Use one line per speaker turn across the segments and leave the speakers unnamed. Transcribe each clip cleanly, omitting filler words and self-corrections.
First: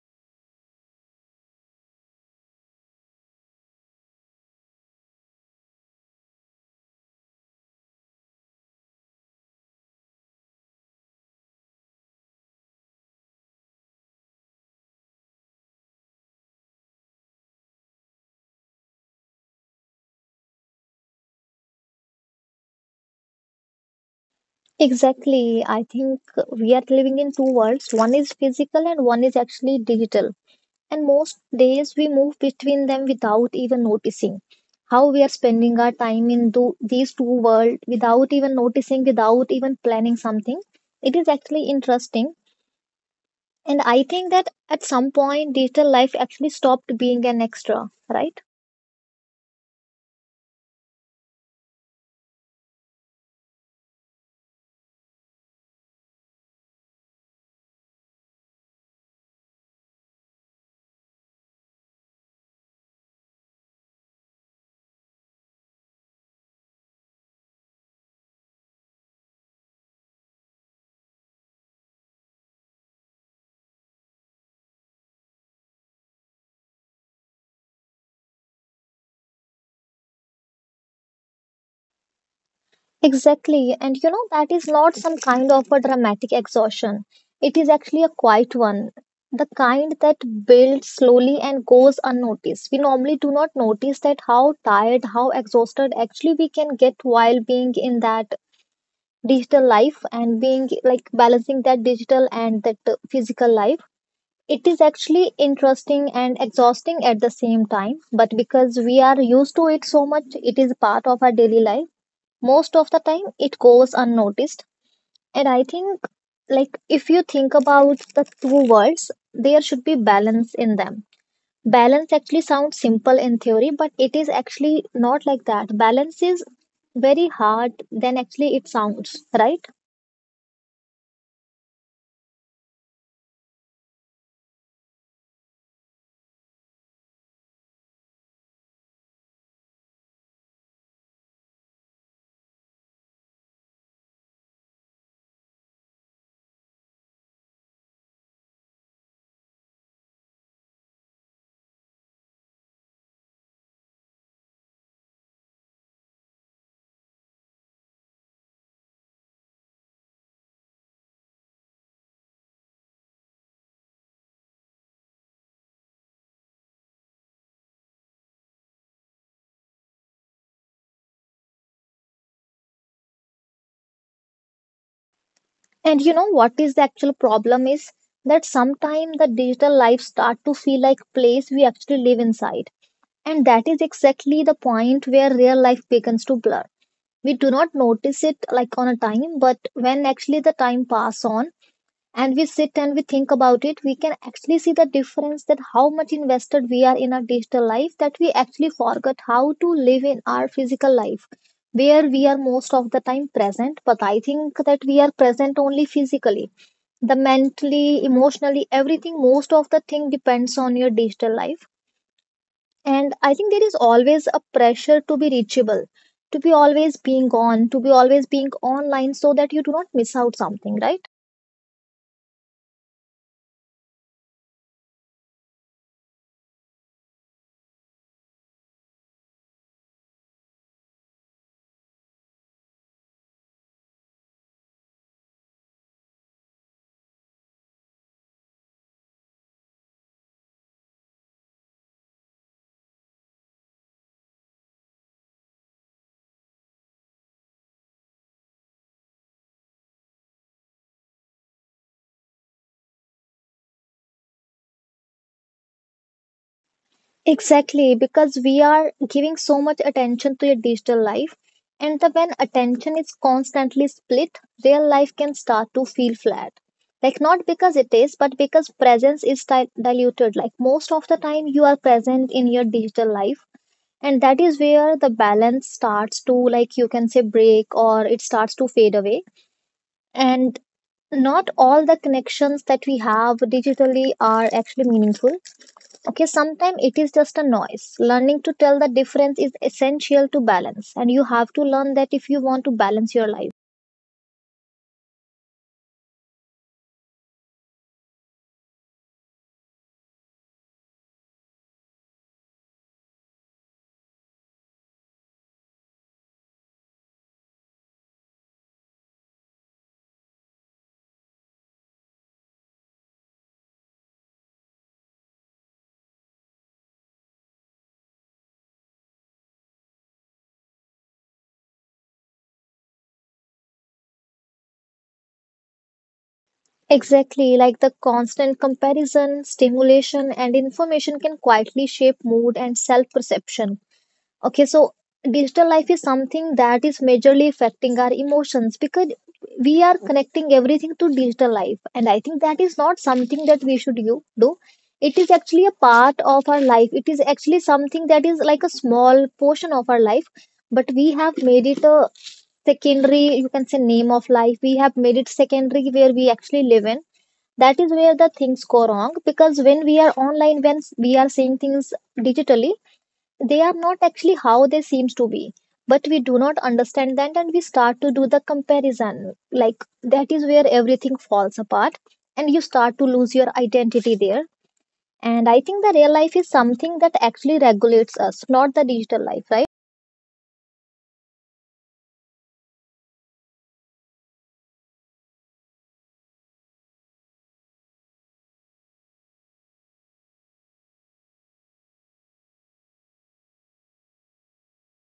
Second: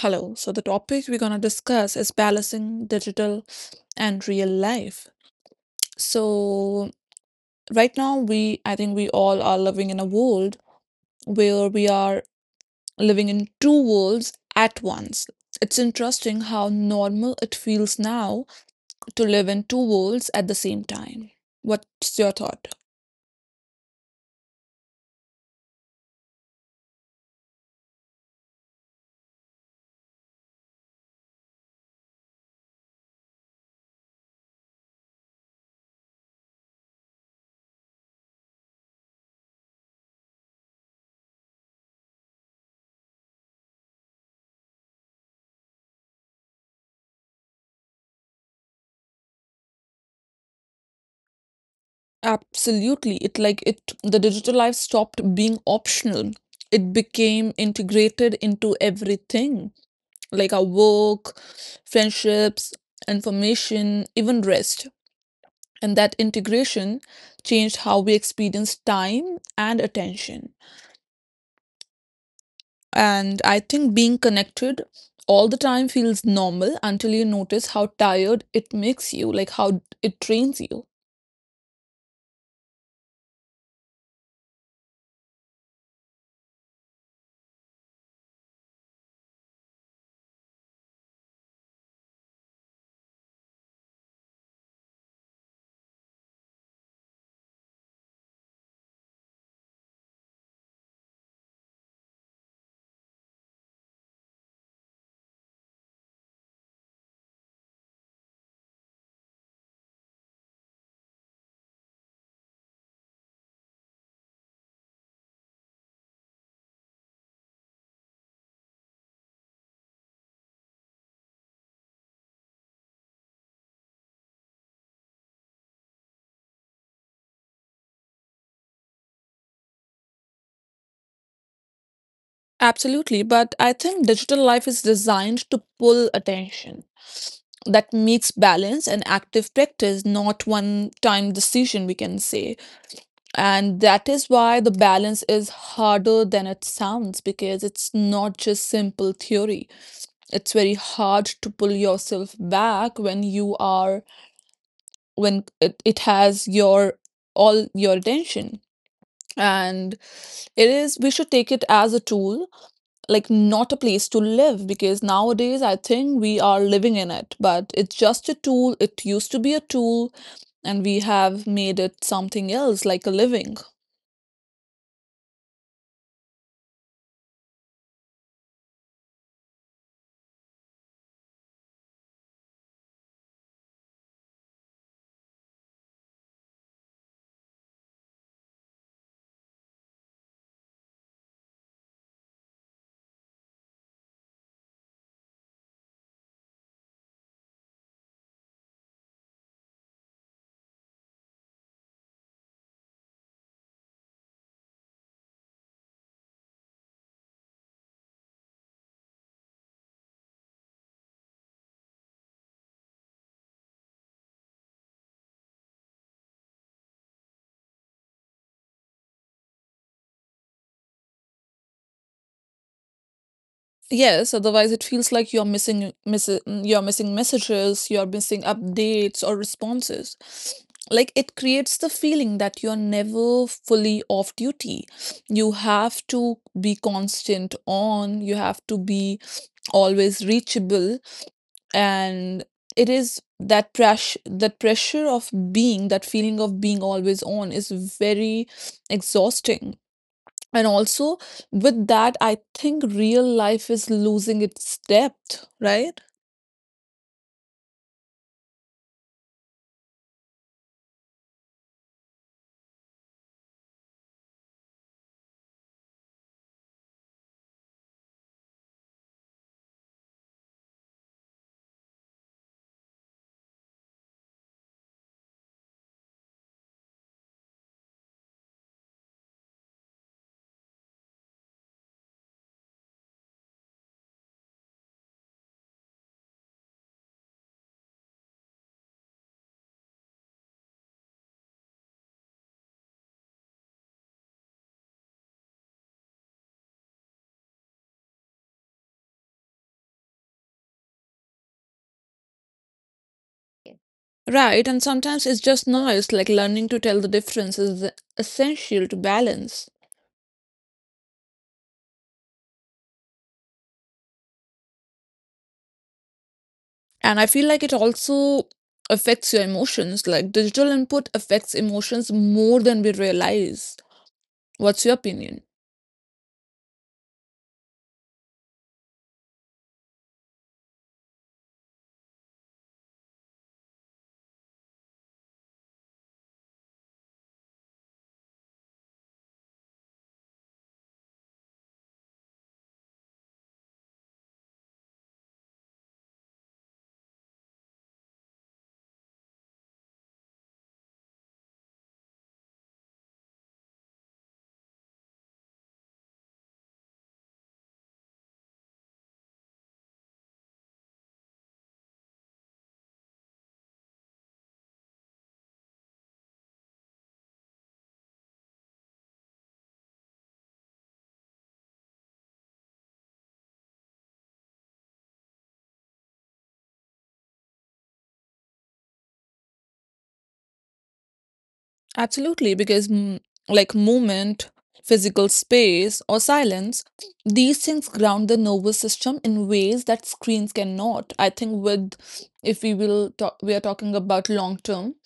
Hello. So, the topic we're going to discuss is balancing digital and real life. So, right now, we I think we all are living in a world where we are living in two worlds at once. It's interesting how normal it feels now to live in two worlds at the same time. What's your thought?
Exactly. I think we are living in two worlds. One is physical and one is actually digital. And most days we move between them without even noticing. How we are spending our time in these two worlds without even noticing, without even planning something. It is actually interesting. And I think that at some point, digital life actually stopped being an extra, right?
Absolutely. It the digital life stopped being optional. It became integrated into everything like our work, friendships, information, even rest. And that integration changed how we experience time and attention. And I think being connected all the time feels normal until you notice how tired it makes you, like how it drains you.
Exactly. And you know, that is not some kind of a dramatic exhaustion. It is actually a quiet one, the kind that builds slowly and goes unnoticed. We normally do not notice that how tired, how exhausted actually we can get while being in that digital life and being like balancing that digital and that physical life. It is actually interesting and exhausting at the same time, but because we are used to it so much, it is part of our daily life most of the time it goes unnoticed and I think like if you think about the two words there should be balance in them. Balance actually sounds simple in theory but it is actually not like that. Balance is very hard than actually it sounds, right?
Absolutely, but I think digital life is designed to pull attention. That makes balance and active practice not one time decision, we can say. And that is why the balance is harder than it sounds because it's not just simple theory. It's very hard to pull yourself back when it has your all your attention. And it is, we should take it as a tool, like not a place to live because nowadays I think we are living in it, but it's just a tool. It used to be a tool and we have made it something else like a living.
And you know what is the actual problem is that sometimes the digital life start to feel like place we actually live inside, and that is exactly the point where real life begins to blur. We do not notice it like on a time, but when actually the time pass on and we sit and we think about it, we can actually see the difference, that how much invested we are in our digital life that we actually forgot how to live in our physical life, where we are most of the time present. But I think that we are present only physically. The mentally, emotionally, everything, most of the thing depends on your digital life. And I think there is always a pressure to be reachable, to be always being on, to be always being online so that you do not miss out something, right?
Yes, otherwise it feels like you're missing messages, you're missing updates or responses. Like it creates the feeling that you're never fully off duty. You have to be constant on, you have to be always reachable, and it is that pressure, that pressure of being that feeling of being always on is very exhausting. And also, with that, I think real life is losing its depth, right?
Exactly, because we are giving so much attention to your digital life. And the, when attention is constantly split, real life can start to feel flat. Like, not because it is, but because presence is diluted. Like, most of the time, you are present in your digital life and that is where the balance starts to, like you can say, break or it starts to fade away. And not all the connections that we have digitally are actually meaningful. Okay, sometimes it is just a noise. Learning to tell the difference is essential to balance, and you have to learn that if you want to balance your life.
Right, and sometimes it's just noise, like learning to tell the difference is essential to balance. And I feel like it also affects your emotions, like digital input affects emotions more than we realize. What's your opinion?
Exactly, like the constant comparison, stimulation and information can quietly shape mood and self perception. Okay, so digital life is something that is majorly affecting our emotions, because we are connecting everything to digital life, and I think that is not something that we should you do. It is actually a part of our life. It is actually something that is like a small portion of our life, but we have made it a secondary, you can say, name of life. We have made it secondary where we actually live in. That is where the things go wrong, because when we are online, when we are seeing things digitally, they are not actually how they seems to be, but we do not understand that and we start to do the comparison. Like that is where everything falls apart and you start to lose your identity there. And I think the real life is something that actually regulates us, not the digital life, right?
Absolutely, because like movement, physical space, or silence, these things ground the nervous system in ways that screens cannot. I think with if we will talk, we are talking about long term,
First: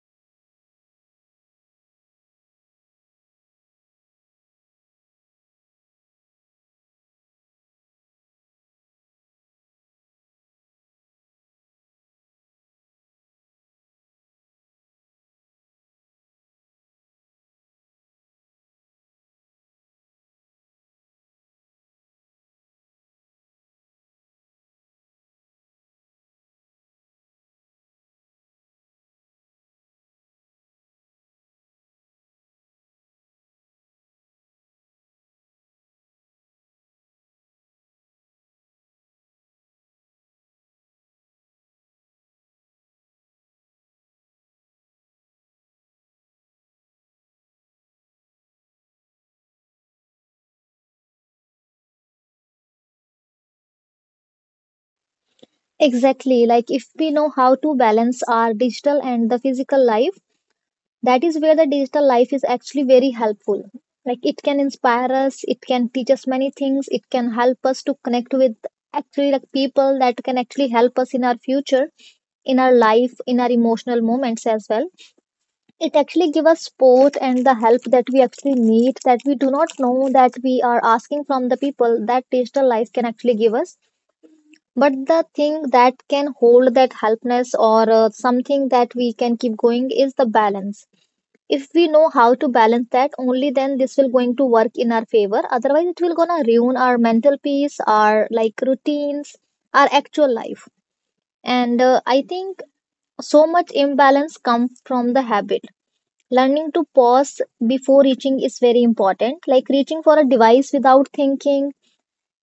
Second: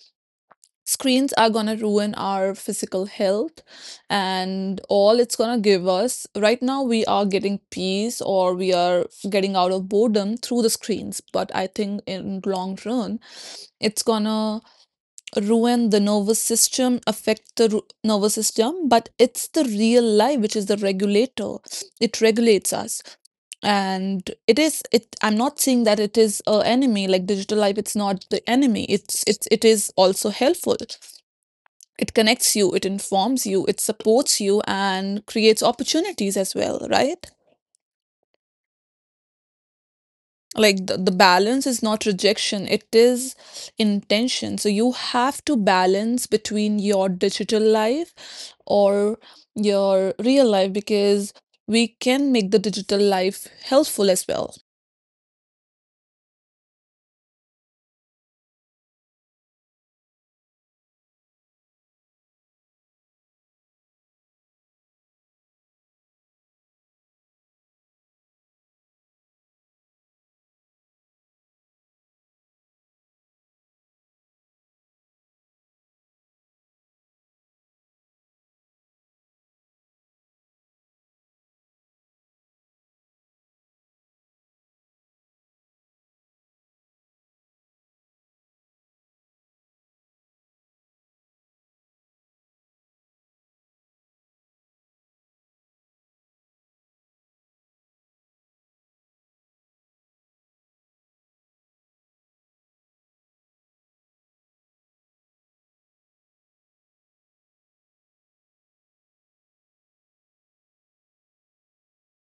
screens are gonna ruin our physical health, and all it's gonna give us. Right now, we are getting peace or we are getting out of boredom through the screens, but I think in long run, it's gonna ruin the nervous system, affect the nervous system, but it's the real life which is the regulator. It regulates us, and it is. It. I'm not saying that it is a enemy like digital life. It's not the enemy. It is also helpful. It connects you. It informs you. It supports you and creates opportunities as well. Right. Like the balance is not rejection, it is intention, so you have to balance between your digital life or your real life, because we can make the digital life helpful as well.
Exactly, like if we know how to balance our digital and the physical life, that is where the digital life is actually very helpful. Like it can inspire us, it can teach us many things, it can help us to connect with actually like people that can actually help us in our future, in our life, in our emotional moments as well. It actually give us support and the help that we actually need, that we do not know that we are asking from the people, that digital life can actually give us. But the thing that can hold that helpness or something that we can keep going is the balance. If we know how to balance that, only then this will going to work in our favor, otherwise it will gonna ruin our mental peace, our like routines, our actual life. And I think so much imbalance comes from the habit. Learning to pause before reaching is very important, like reaching for a device without thinking.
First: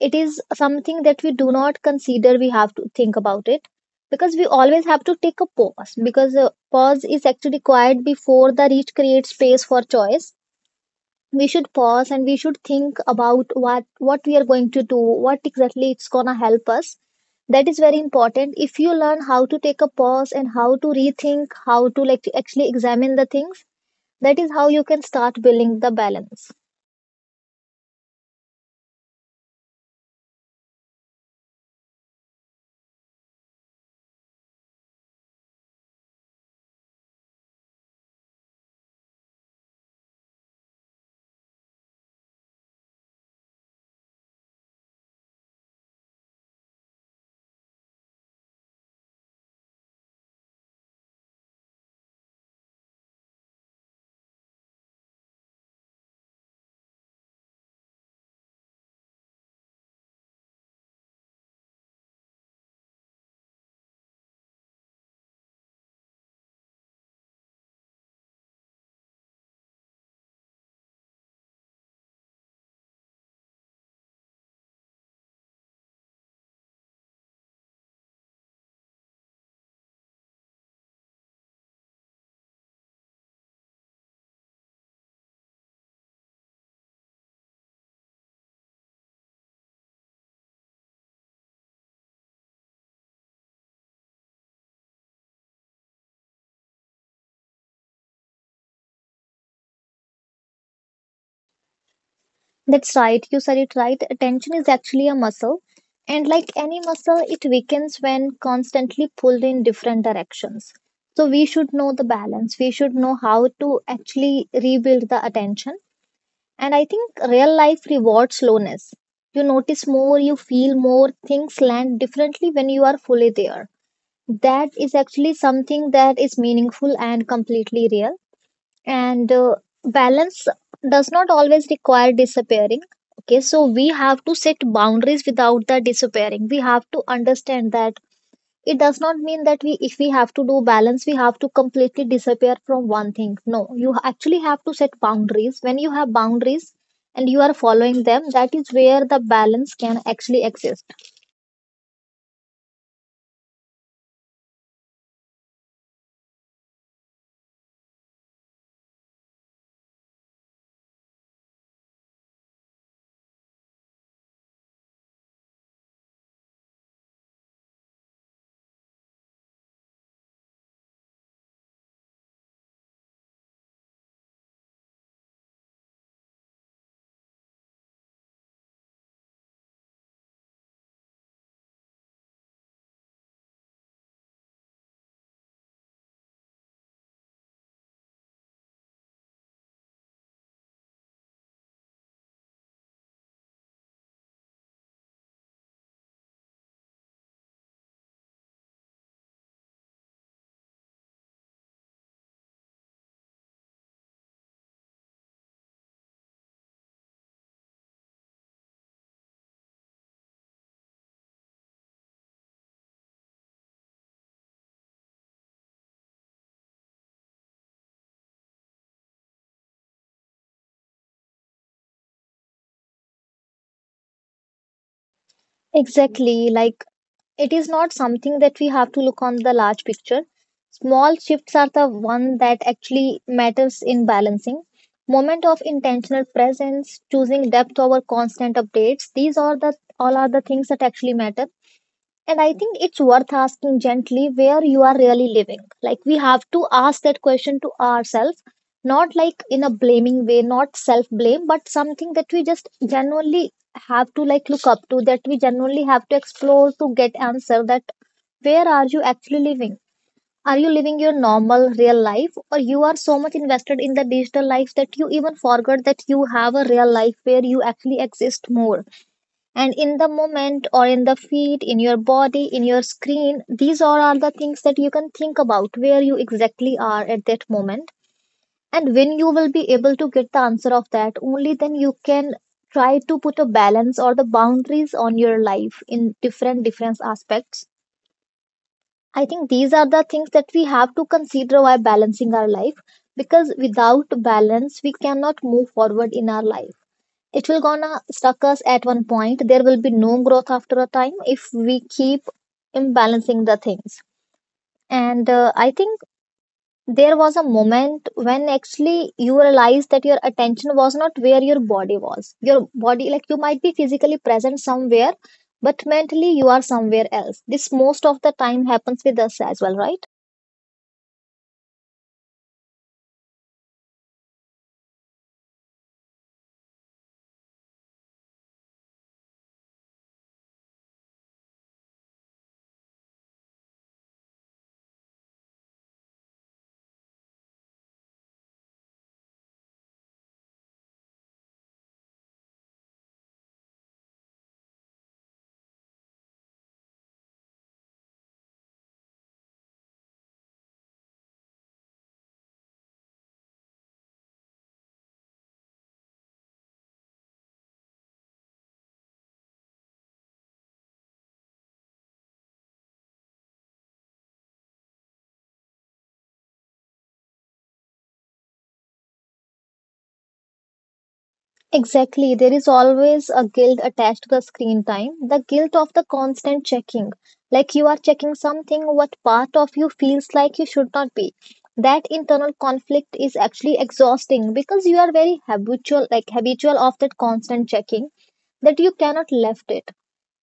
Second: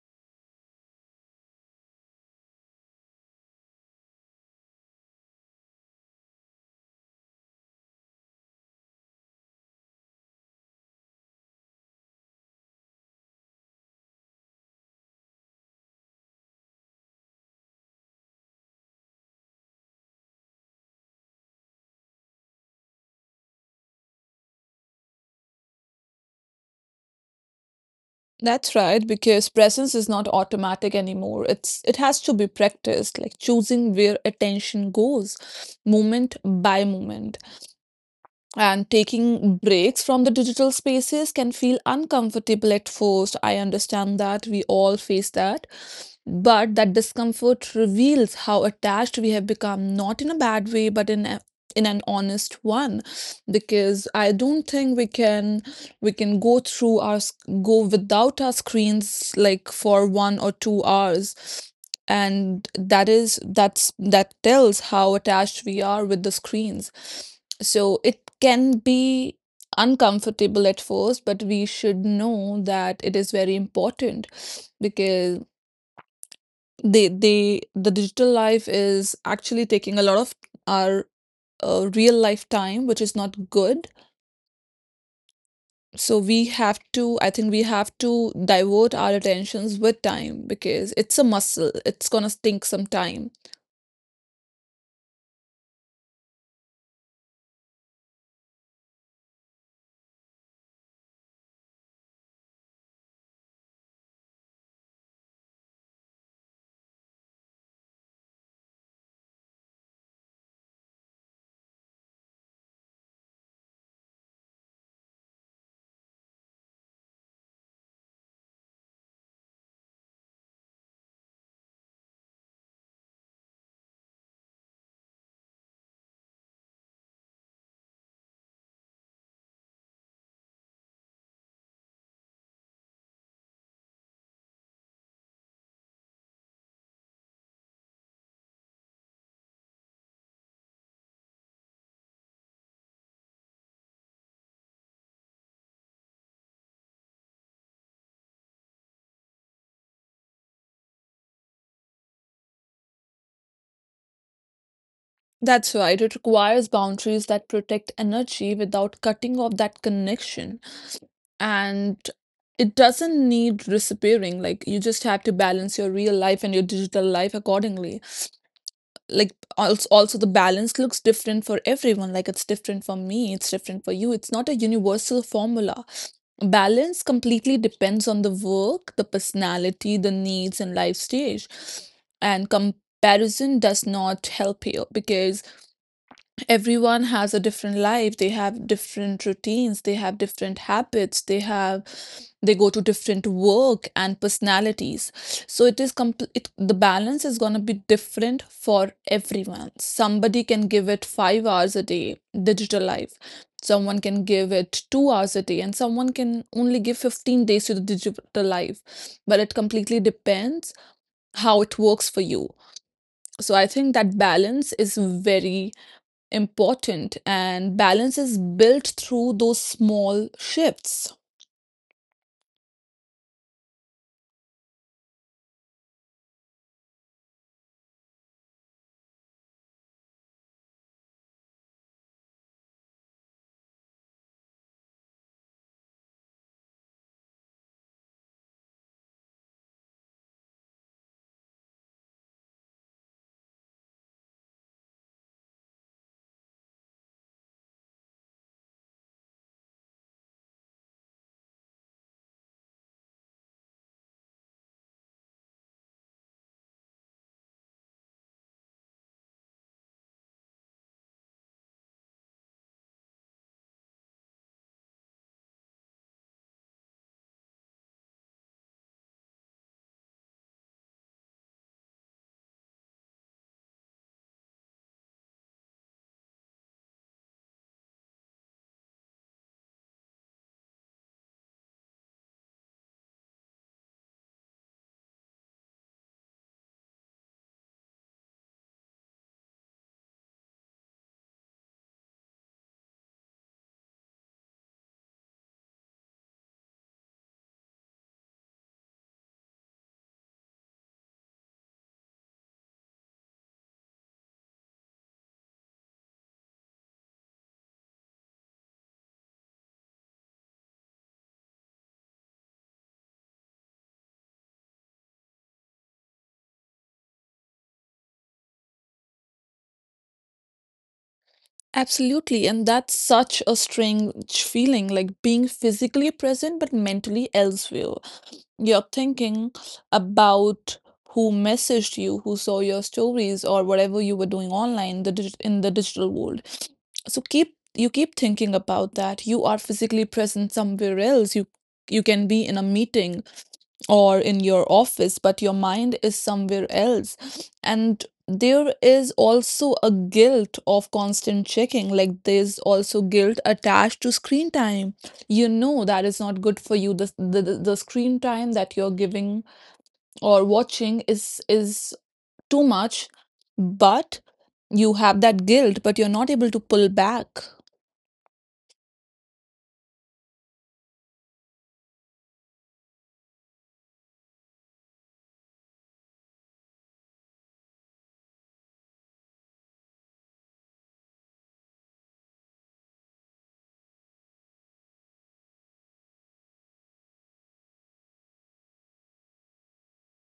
It is something that we do not consider, we have to think about it, because we always have to take a pause, because pause is actually required before the reach, creates space for choice. We should pause and we should think about what we are going to do, what exactly it's gonna help us. That is very important, if you learn how to take a pause and how to rethink, how to like actually examine the things, that is how you can start building the balance.
That's right, because presence is not automatic anymore. It's it has to be practiced, like choosing where attention goes moment by moment. And taking breaks from the digital spaces can feel uncomfortable at first. I understand that we all face that. But that discomfort reveals how attached we have become, not in a bad way, but in an honest one. Because I don't think we can go through our go without our screens like for 1 or 2 hours. And that is that's that tells how attached we are with the screens. So it can be uncomfortable at first, but we should know that it is very important because the digital life is actually taking a lot of our real life time, which is not good. So we have to, I think we have to divert our attentions with time because it's a muscle. It's gonna take some time.
That's right, you said it right, attention is actually a muscle, and like any muscle, it weakens when constantly pulled in different directions. So we should know the balance, we should know how to actually rebuild the attention. And I think real life rewards slowness. You notice more, you feel more, things land differently when you are fully there. That is actually something that is meaningful and completely real. And balance does not always require disappearing. Okay, so we have to set boundaries without the disappearing. We have to understand that it does not mean that we, if we have to do balance, we have to completely disappear from one thing. No, you actually have to set boundaries. When you have boundaries and you are following them, that is where the balance can actually exist.
That's right. It requires boundaries that protect energy without cutting off that connection. And it doesn't need disappearing. Like you just have to balance your real life and your digital life accordingly. Like also the balance looks different for everyone. Like it's different for me, it's different for you, it's not a universal formula. Balance completely depends on the work, the personality, the needs and life stage, and comparison does not help you because everyone has a different life. They have different routines, they have different habits, they go to different work and personalities. So it is compl- it, the balance is going to be different for everyone. Somebody can give it 5 hours a day digital life, someone can give it 2 hours a day, and someone can only give 15 days to the digital life. But it completely depends how it works for you. So I think that balance is very important, and balance is built through those small shifts.
Exactly, like it is not something that we have to look on the large picture. Small shifts are the one that actually matters in balancing. Moment of intentional presence, choosing depth over constant updates, these are the all are the things that actually matter. And I think it's worth asking gently where you are really living. Like we have to ask that question to ourselves, not like in a blaming way, not self blame, but something that we just genuinely have to like look up to, that we genuinely have to explore to get answer that where are you actually living? Are you living your normal real life or you are so much invested in the digital life that you even forgot that you have a real life where you actually exist more? And in the moment or in the feet, in your body, in your screen, these all are the things that you can think about, where you exactly are at that moment. And when you will be able to get the answer of that, only then you can try to put a balance or the boundaries on your life in different different aspects. I think these are the things that we have to consider while balancing our life, because without balance we cannot move forward in our life. It will gonna stuck us at one point, there will be no growth after a time if we keep imbalancing the things. And I think there was a moment when actually you realized that your attention was not where your body was. Your body, like you might be physically present somewhere, but mentally you are somewhere else. This most of the time happens with us as well, right?
Absolutely, and that's such a strange feeling, like being physically present but mentally elsewhere. You're thinking about who messaged you, who saw your stories, or whatever you were doing online, in the digital world. So keep thinking about that. You are physically present somewhere else. You can be in a meeting or in your office, but your mind is somewhere else. And there is also a guilt of constant checking. Like there's also guilt attached to screen time. You know that is not good for you. The screen time that you're giving or watching is too much, but you have that guilt, but you're not able to pull back.
Exactly. There is always a guilt attached to the screen time, the guilt of the constant checking. Like you are checking something, what part of you feels like you should not be. That internal conflict is actually exhausting, because you are very habitual, like habitual of that constant checking, that you cannot left it.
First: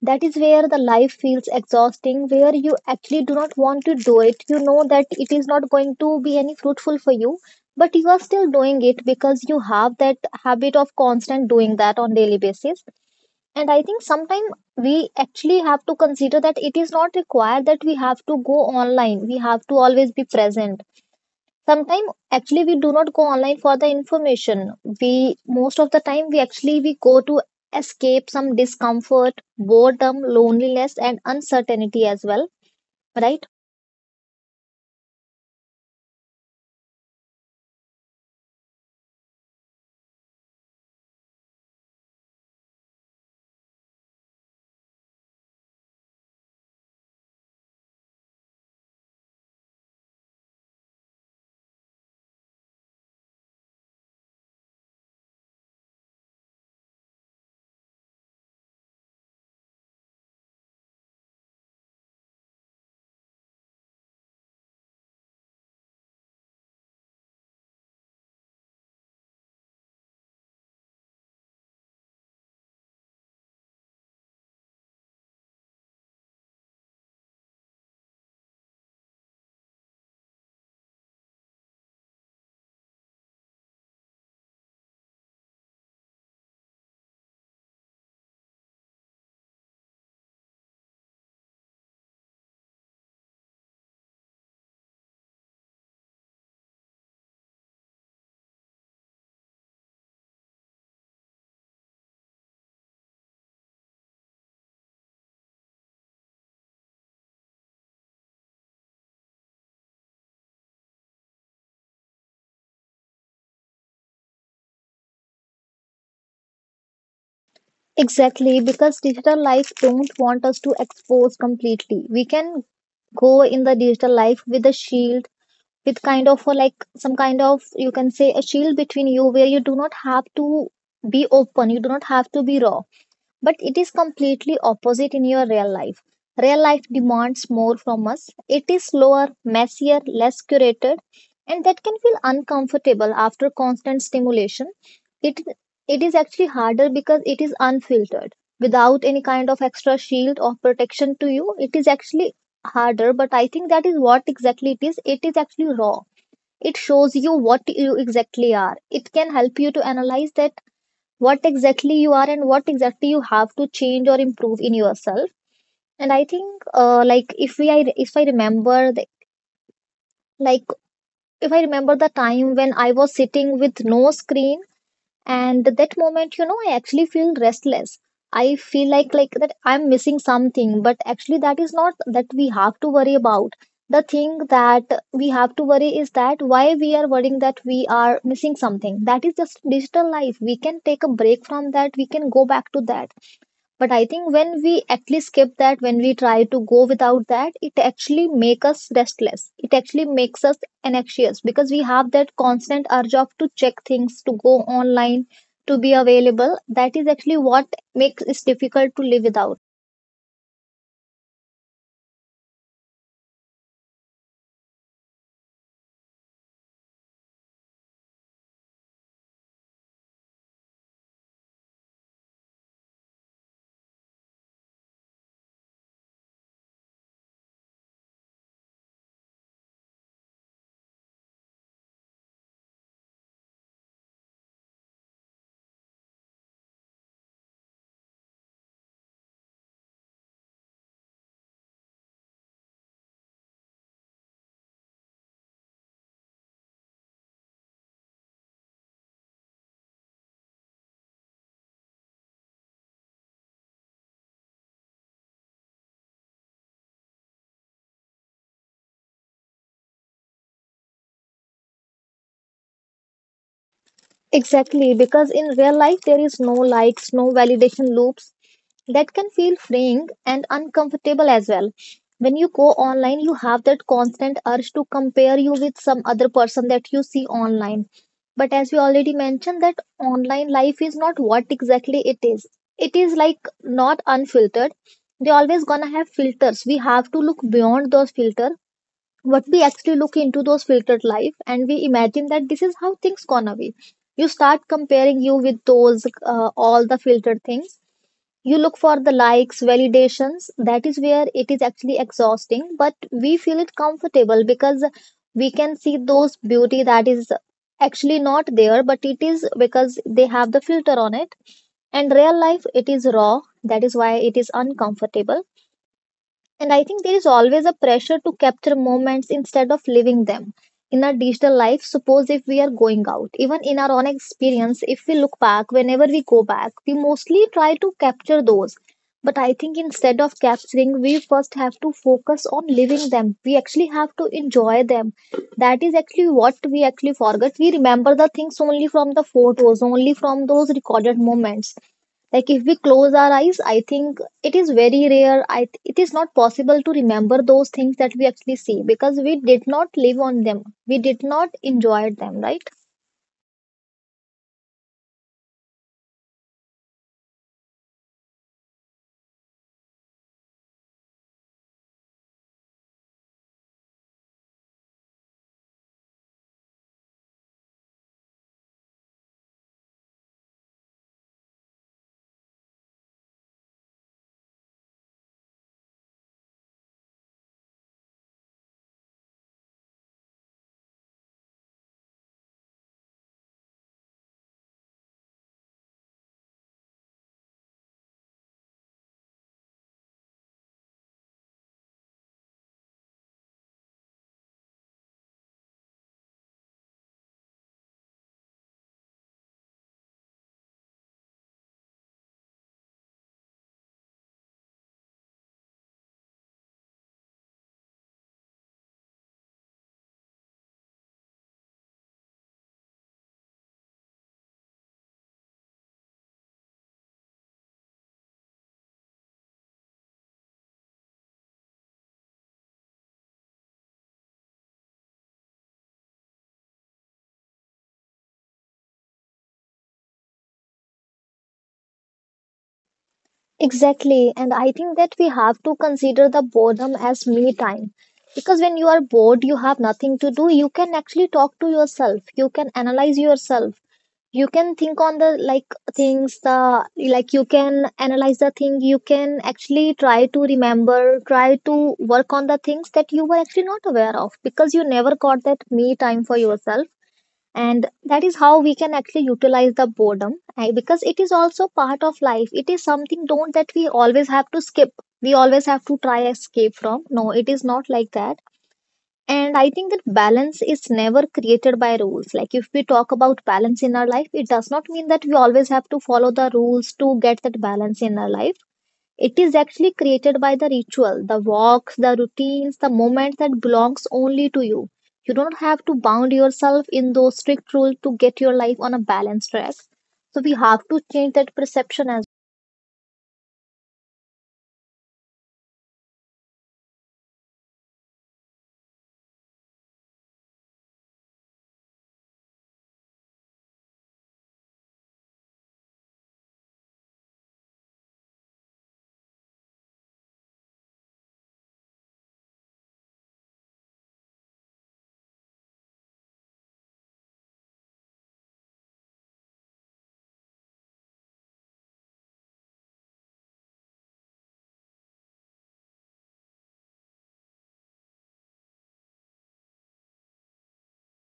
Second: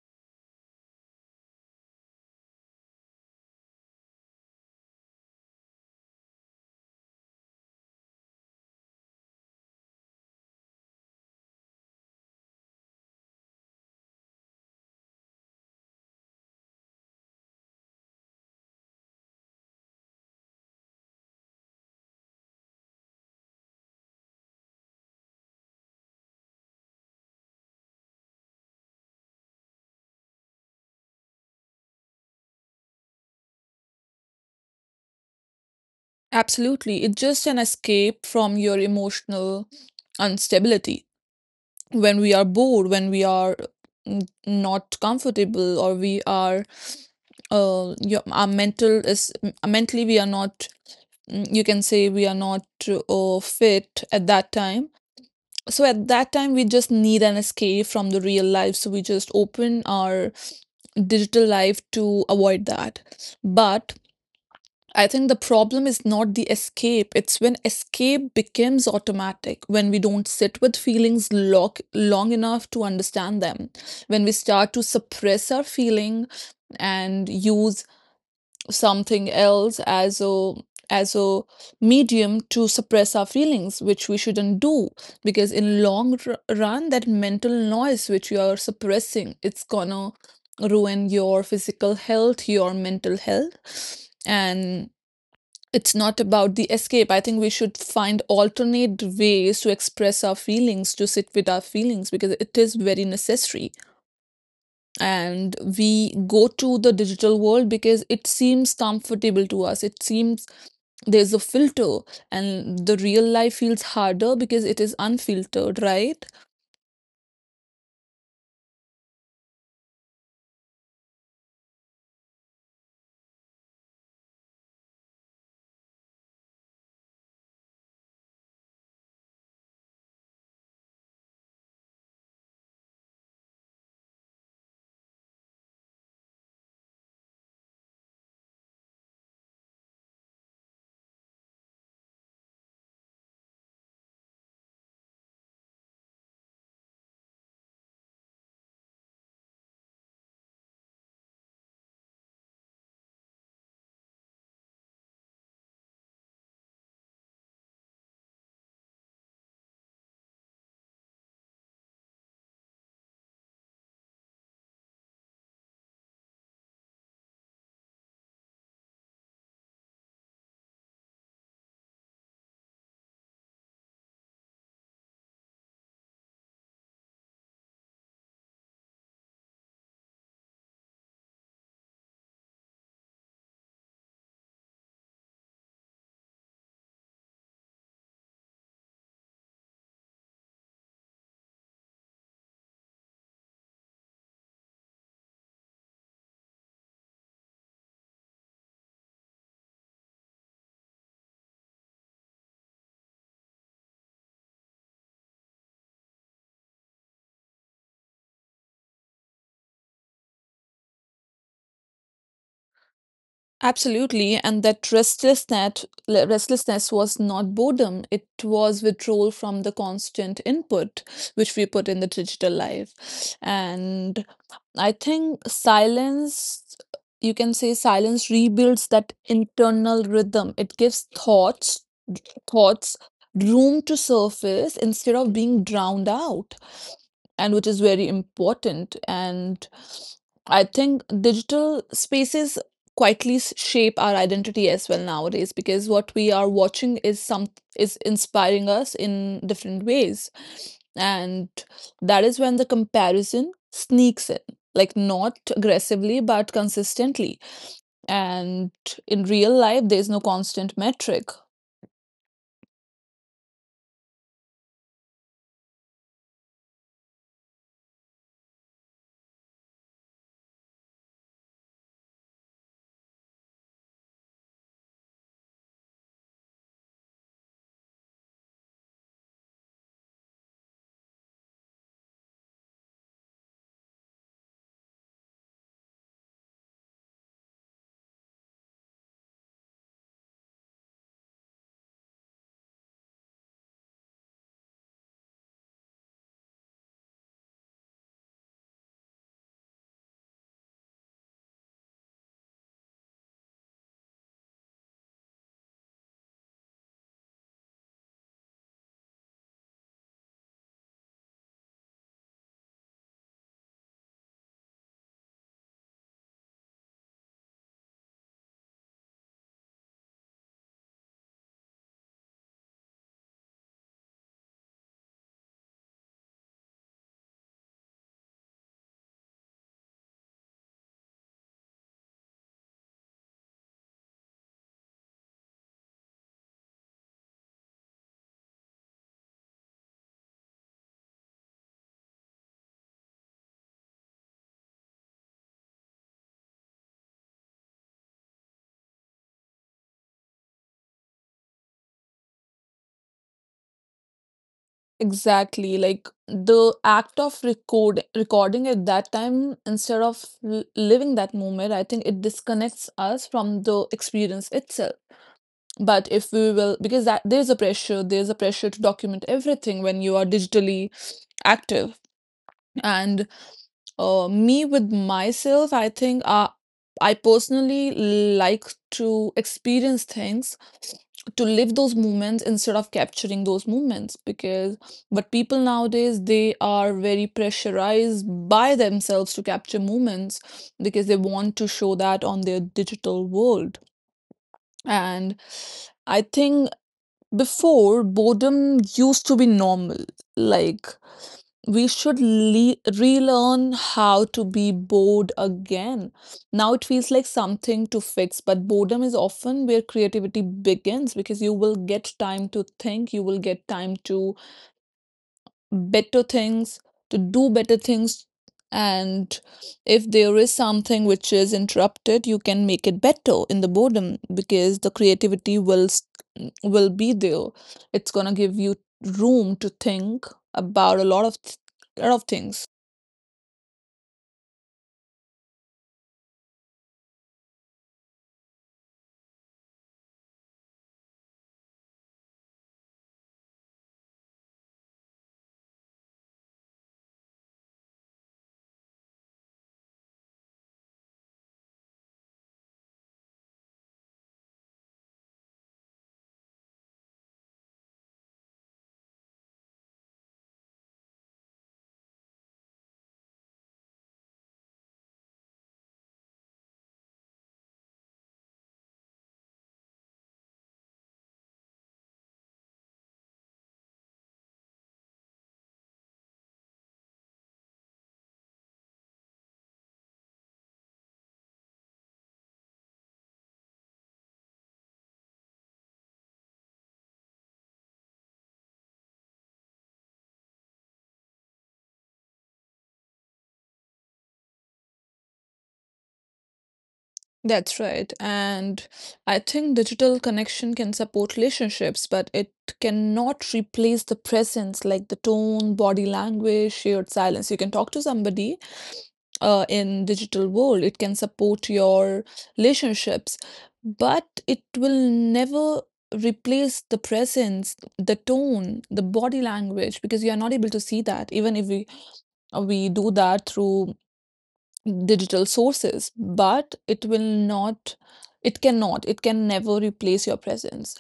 That is where the life feels exhausting, where you actually do not want to do it. You know that it is not going to be any fruitful for you, but you are still doing it because you have that habit of constant doing that on daily basis. And I think sometimes we actually have to consider that it is not required that we have to go online. We have to always be present. Sometimes actually we do not go online for the information. We most of the time we actually we go to escape some discomfort, boredom, loneliness and uncertainty as well, right?
Absolutely. It's just an escape from your emotional instability. When we are bored, when we are not comfortable, or we are, our mental is mentally we are not, you can say we are not fit at that time. So at that time, we just need an escape from the real life. So we just open our digital life to avoid that. But I think the problem is not the escape. It's when escape becomes automatic, when we don't sit with feelings long enough to understand them, when we start to suppress our feeling and use something else as a medium to suppress our feelings, which we shouldn't do, because in long run that mental noise which you are suppressing it's gonna ruin your physical health, your mental health. And it's not about the escape. I think we should find alternate ways to express our feelings, to sit with our feelings, because it is very necessary. And we go to the digital world because it seems comfortable to us. It seems there's a filter, and the real life feels harder because it is unfiltered, right?
Exactly, because digital life don't want us to expose completely. We can go in the digital life with a shield, with kind of a, like some kind of you can say a shield between you where you do not have to be open, you do not have to be raw, but it is completely opposite in your real life. Real life demands more from us. It is slower, messier, less curated, and that can feel uncomfortable after constant stimulation. It it is actually harder because it is unfiltered. Without any kind of extra shield or protection to you, it is actually harder, but I think that is what exactly it is. It is actually raw. It shows you what you exactly are. It can help you to analyze that what exactly you are and what exactly you have to change or improve in yourself. And I think if I remember the, like if I remember the time when I was sitting with no screen. And that moment, you know, I actually feel restless. I feel like that I'm missing something, but actually that is not that we have to worry about. The thing that we have to worry is that why we are worrying that we are missing something. That is just digital life. We can take a break from that, we can go back to that. But I think when we actually skip that, when we try to go without that, it actually makes us restless, it actually makes us anxious because we have that constant urge of to check things, to go online, to be available. That is actually what makes it difficult to live without.
Absolutely, and that restlessness was not boredom. It was withdrawal from the constant input which we put in the digital life. And I think silence, you can say silence rebuilds that internal rhythm. It gives thoughts room to surface instead of being drowned out, and which is very important. And I think digital spaces quietly shape our identity as well nowadays because what we are watching is inspiring us in different ways. And that is when the comparison sneaks in, like not aggressively but consistently. And in real life, there's no constant metric.
Exactly, because in real life there is no likes, no validation loops. That can feel freeing and uncomfortable as well. When you go online, you have that constant urge to compare you with some other person that you see online. But as we already mentioned, that online life is not what exactly it is. It is like not unfiltered. They always gonna have filters. We have to look beyond those filters. What we actually look into those filtered life and we imagine that this is how things gonna be, you start comparing you with those all the filtered things. You look for the likes, validations. That is where it is actually exhausting, but we feel it comfortable because we can see those beauty that is actually not there, but it is because they have the filter on it. And real life, it is raw. That is why it is uncomfortable. And I think there is always a pressure to capture moments instead of living them. In our digital life, suppose if we are going out, even in our own experience, if we look back, whenever we go back, we mostly try to capture those. But I think instead of capturing, we first have to focus on living them. We actually have to enjoy them. That is actually what we actually forget. We remember the things only from the photos, only from those recorded moments. Like if we close our eyes, I think it is very rare. It is not possible to remember those things that we actually see because we did not live on them. We did not enjoy them, right?
Exactly. Like the act of recording at that time instead of living that moment, I think it disconnects us from the experience itself. But if we will, because that there's a pressure to document everything when you are digitally active. And me with myself, I think I personally like to experience things, to live those moments instead of capturing those moments. Because, but people nowadays, they are very pressurized by themselves to capture moments because they want to show that on their digital world. And I think before, boredom used to be normal. Like, we should relearn how to be bored again. Now it feels like something to fix, but boredom is often where creativity begins, because you will get time to think, you will get time to better things, to do better things. And if there is something which is interrupted, you can make it better in the boredom because the creativity will be there. It's gonna give you room to think about a lot of th- lot of things.
Exactly. And I think that we have to consider the boredom as me time. Because when you are bored, you have nothing to do. You can actually talk to yourself. You can analyze yourself. You can think on the like things the like you can analyze the thing, you can actually try to remember, try to work on the things that you were actually not aware of because you never got that me time for yourself. And that is how we can actually utilize the boredom. Because it is also part of life, it is something don't that we always have to skip, we always have to try escape from. No, it is not like that. And I think that balance is never created by rules. Like if we talk about balance in our life, it does not mean that we always have to follow the rules to get that balance in our life. It is actually created by the ritual, the walks, the routines, the moment that belongs only to you. You don't have to bound yourself in those strict rules to get your life on a balanced track. So we have to change that perception as.
That's right. And I think digital connection can support relationships, but it cannot replace the presence, like the tone, body language, shared silence. You can talk to somebody in digital world. It can support your relationships, but it will never replace the presence, the tone, the body language, because you are not able to see that. Even if we we do that through digital sources, but it will not, it cannot, it can never replace your presence.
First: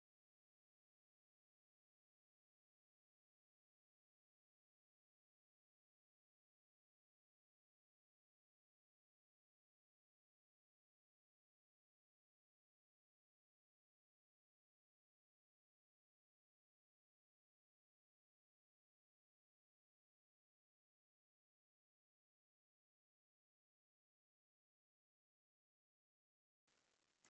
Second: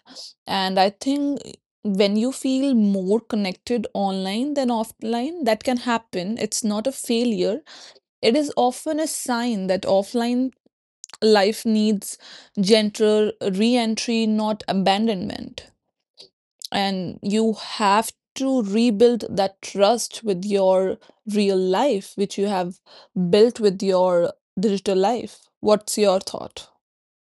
And I think when you feel more connected online than offline, that can happen. It's not a failure. It is often a sign that offline life needs gentler re entry, not abandonment, and you have to rebuild that trust with your real life, which you have built with your digital life. What's your thought?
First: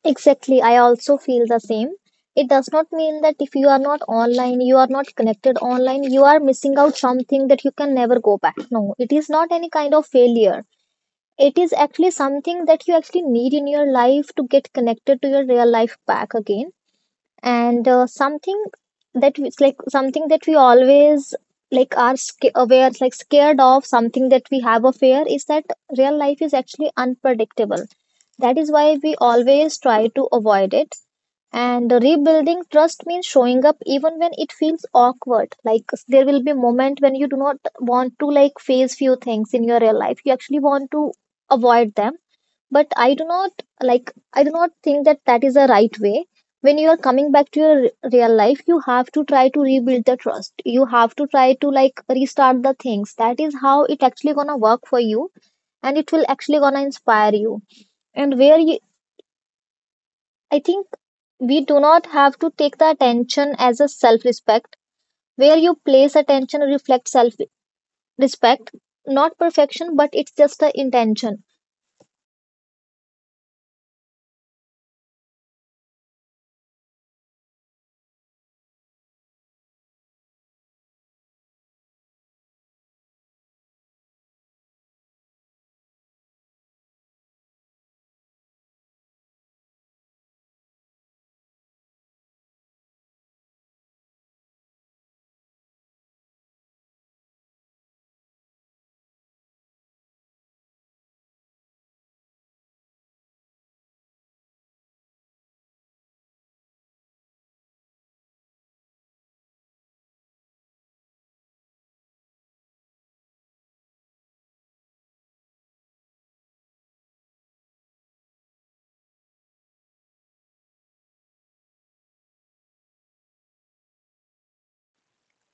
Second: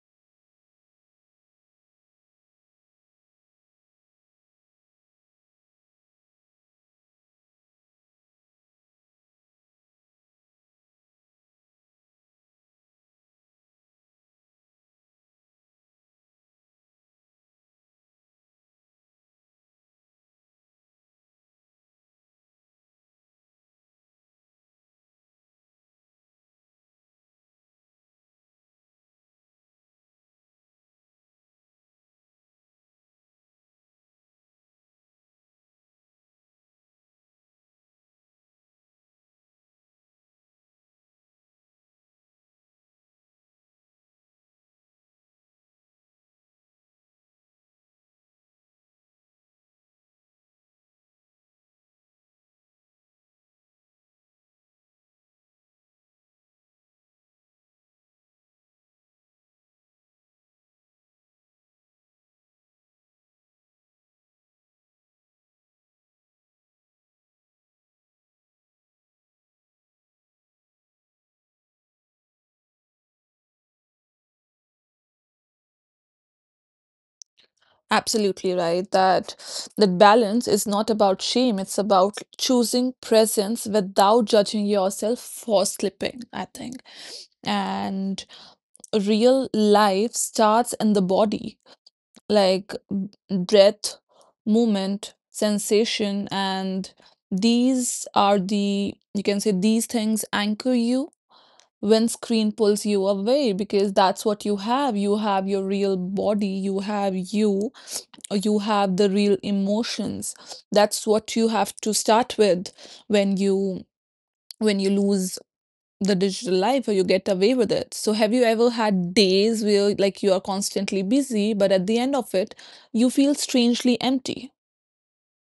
Exactly, I also feel the same. It does not mean that if you are not online, you are not connected online, you are missing out something that you can never go back. No, it is not any kind of failure. It is actually something that you actually need in your life to get connected to your real life back again. And something that it's like something that we always aware, like scared of something that we have a fear, is that real life is actually unpredictable. That is why we always try to avoid it. And rebuilding trust means showing up even when it feels awkward. Like there will be a moment when you do not want to like face few things in your real life, you actually want to avoid them. But I do not, I do not think that that is the right way. When you are coming back to your real life, you have to try to rebuild the trust, you have to try to like restart the things. That is how it actually gonna work for you, and it will actually gonna inspire you. And where you, I think we do not have to take the attention as a self respect. Where you place attention reflects self respect, not perfection, but it's just the intention.
Absolutely right. That balance is not about shame, it's about choosing presence without judging yourself for slipping, I think. And real life starts in the body, like breath, movement, sensation, and these are the, you can say these things anchor you when screen pulls you away, because that's what you have. You have your real body, you have the real emotions. That's what you have to start with when you, when you lose the digital life or you get away with it. So have you ever had days where like you are constantly busy but at the end of it you feel strangely empty?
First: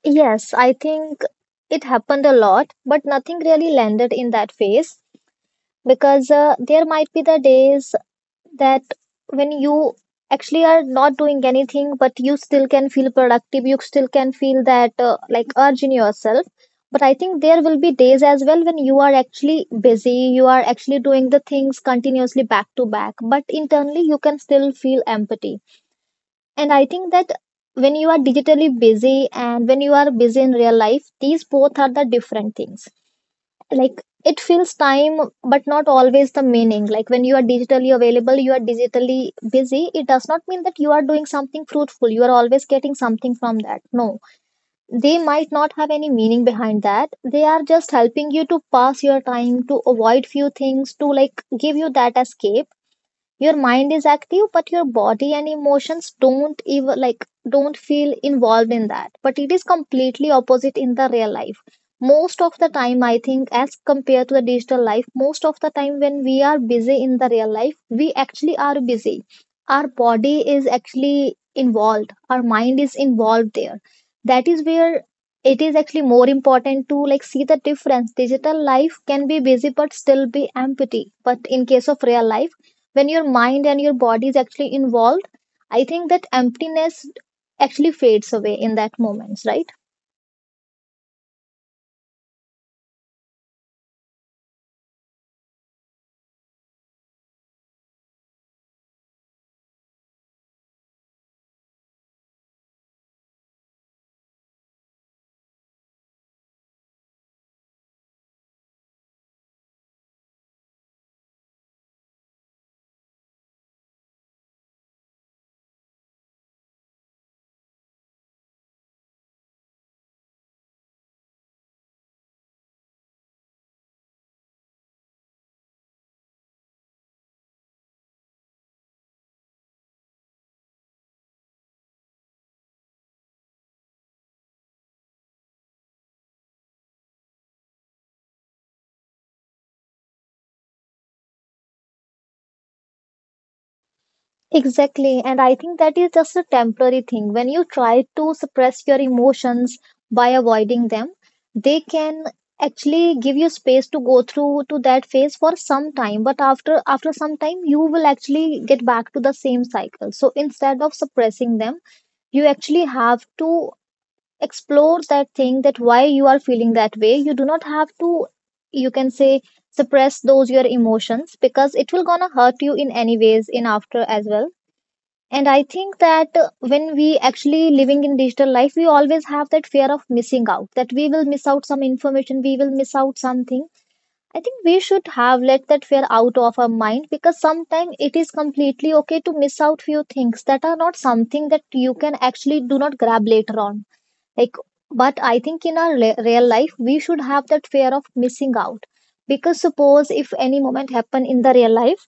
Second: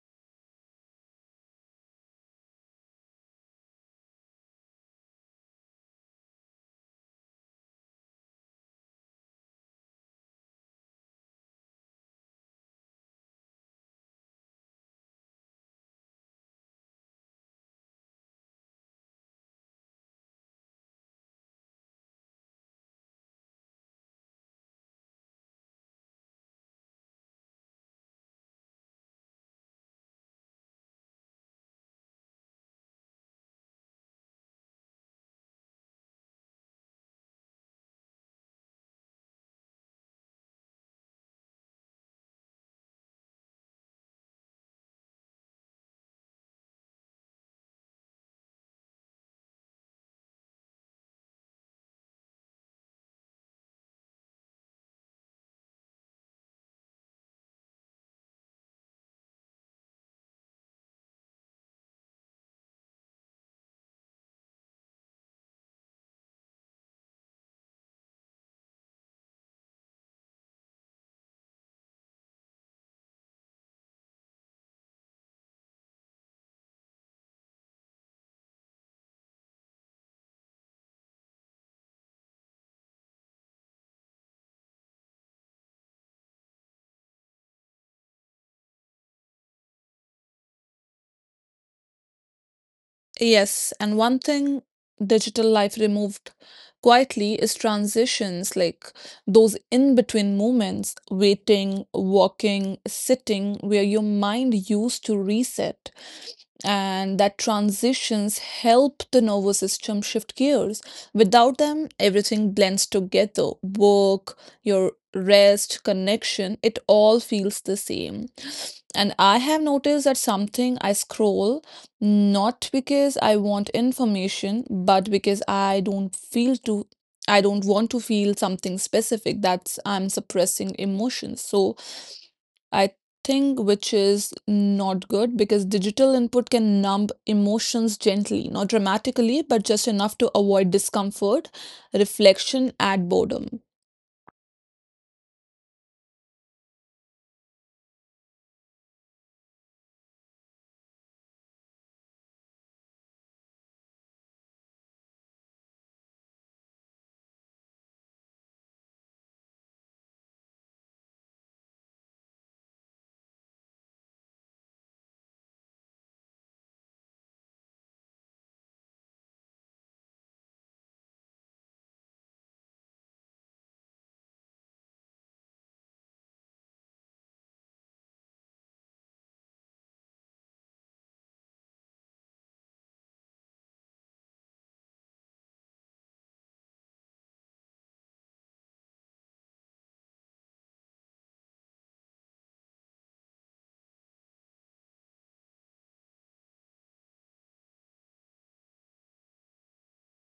Yes, I think it happened a lot, but nothing really landed in that phase because there might be the days that when you actually are not doing anything, but you still can feel productive, you still can feel that like urge in yourself. But I think there will be days as well when you are actually busy, you are actually doing the things continuously back to back, but internally you can still feel empty. And I think that when you are digitally busy and when you are busy in real life, these both are the different things. Like it fills time, but not always the meaning. Like when you are digitally available, you are digitally busy. It does not mean that you are doing something fruitful. You are always getting something from that. No, they might not have any meaning behind that. They are just helping you to pass your time, to avoid few things, to like give you that escape. Your mind is active, but your body and emotions don't even like don't feel involved in that. But it is completely opposite in the real life. Most of the time, I think, as compared to the digital life, most of the time when we are busy in the real life, we actually are busy. Our body is actually involved, our mind is involved there. That is where it is actually more important to like see the difference. Digital life can be busy but still be empty, but in case of real life, when your mind and your body is actually involved, I think that emptiness actually fades away in that moment, right?
Yes, and one thing digital life removed quietly is transitions, like those in between moments, waiting, walking, sitting, where your mind used to reset. And that transitions help the nervous system shift gears. Without them, everything blends together, work, your rest, connection, it all feels the same. And I have noticed that something I scroll not because I want information, but because I don't feel to. I don't want to feel something specific. That's I'm suppressing emotions. So I think which is not good, because digital input can numb emotions gently, not dramatically, but just enough to avoid discomfort, reflection, and boredom.
Exactly. And I think that is just a temporary thing. When you try to suppress your emotions by avoiding them, they can actually give you space to go through to that phase for some time, but after some time you will actually get back to the same cycle. So instead of suppressing them, you actually have to explore that thing, that why you are feeling that way. You do not have to, you can say, suppress those your emotions because it will gonna hurt you in any ways in after as well. And I think that when we actually living in digital life, we always have that fear of missing out, that we will miss out some information, we will miss out something. I think we should have let that fear out of our mind because sometimes it is completely okay to miss out few things that are not something that you can actually do not grab later on. Like, but I think in our real life we should have that fear of missing out. Because suppose if any moment happen in the real life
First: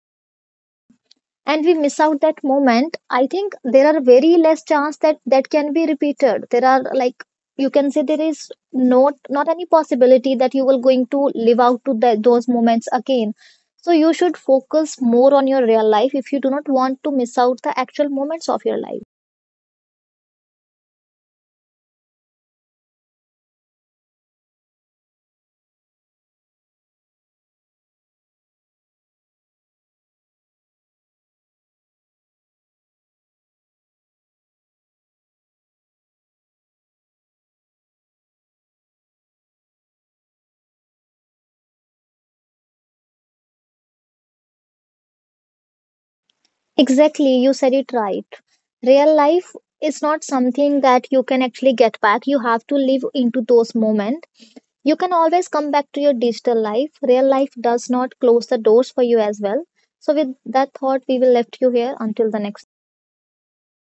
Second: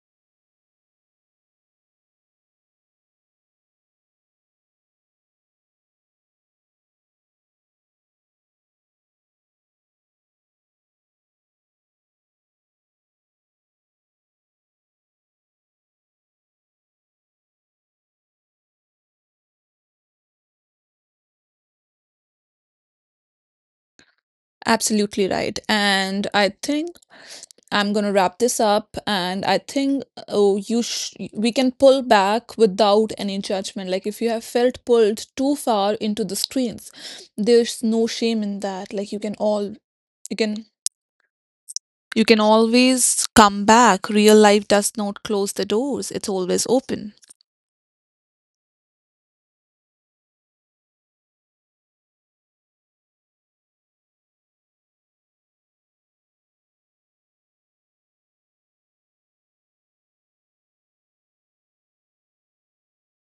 and we miss out that moment, I think there are very less chance that that can be repeated. There are, like, you can say, there is not any possibility that you will going to live out to the, those moments again. So you should focus more on your real life if you do not want to miss out the actual moments of your life.
Absolutely right. And I think I'm going to wrap this up. And I think we can pull back without any judgment. Like if you have felt pulled too far into the screens, there's no shame in that. Like you can you can always come back. Real life does not close the doors. It's
Exactly,
always
you said
open.
it right. Real life is not something that you can actually get back. You have to live into those moments. You can always come back to your digital life. Real life does not close the doors for you as well. So, with that thought, we will left you here until the next.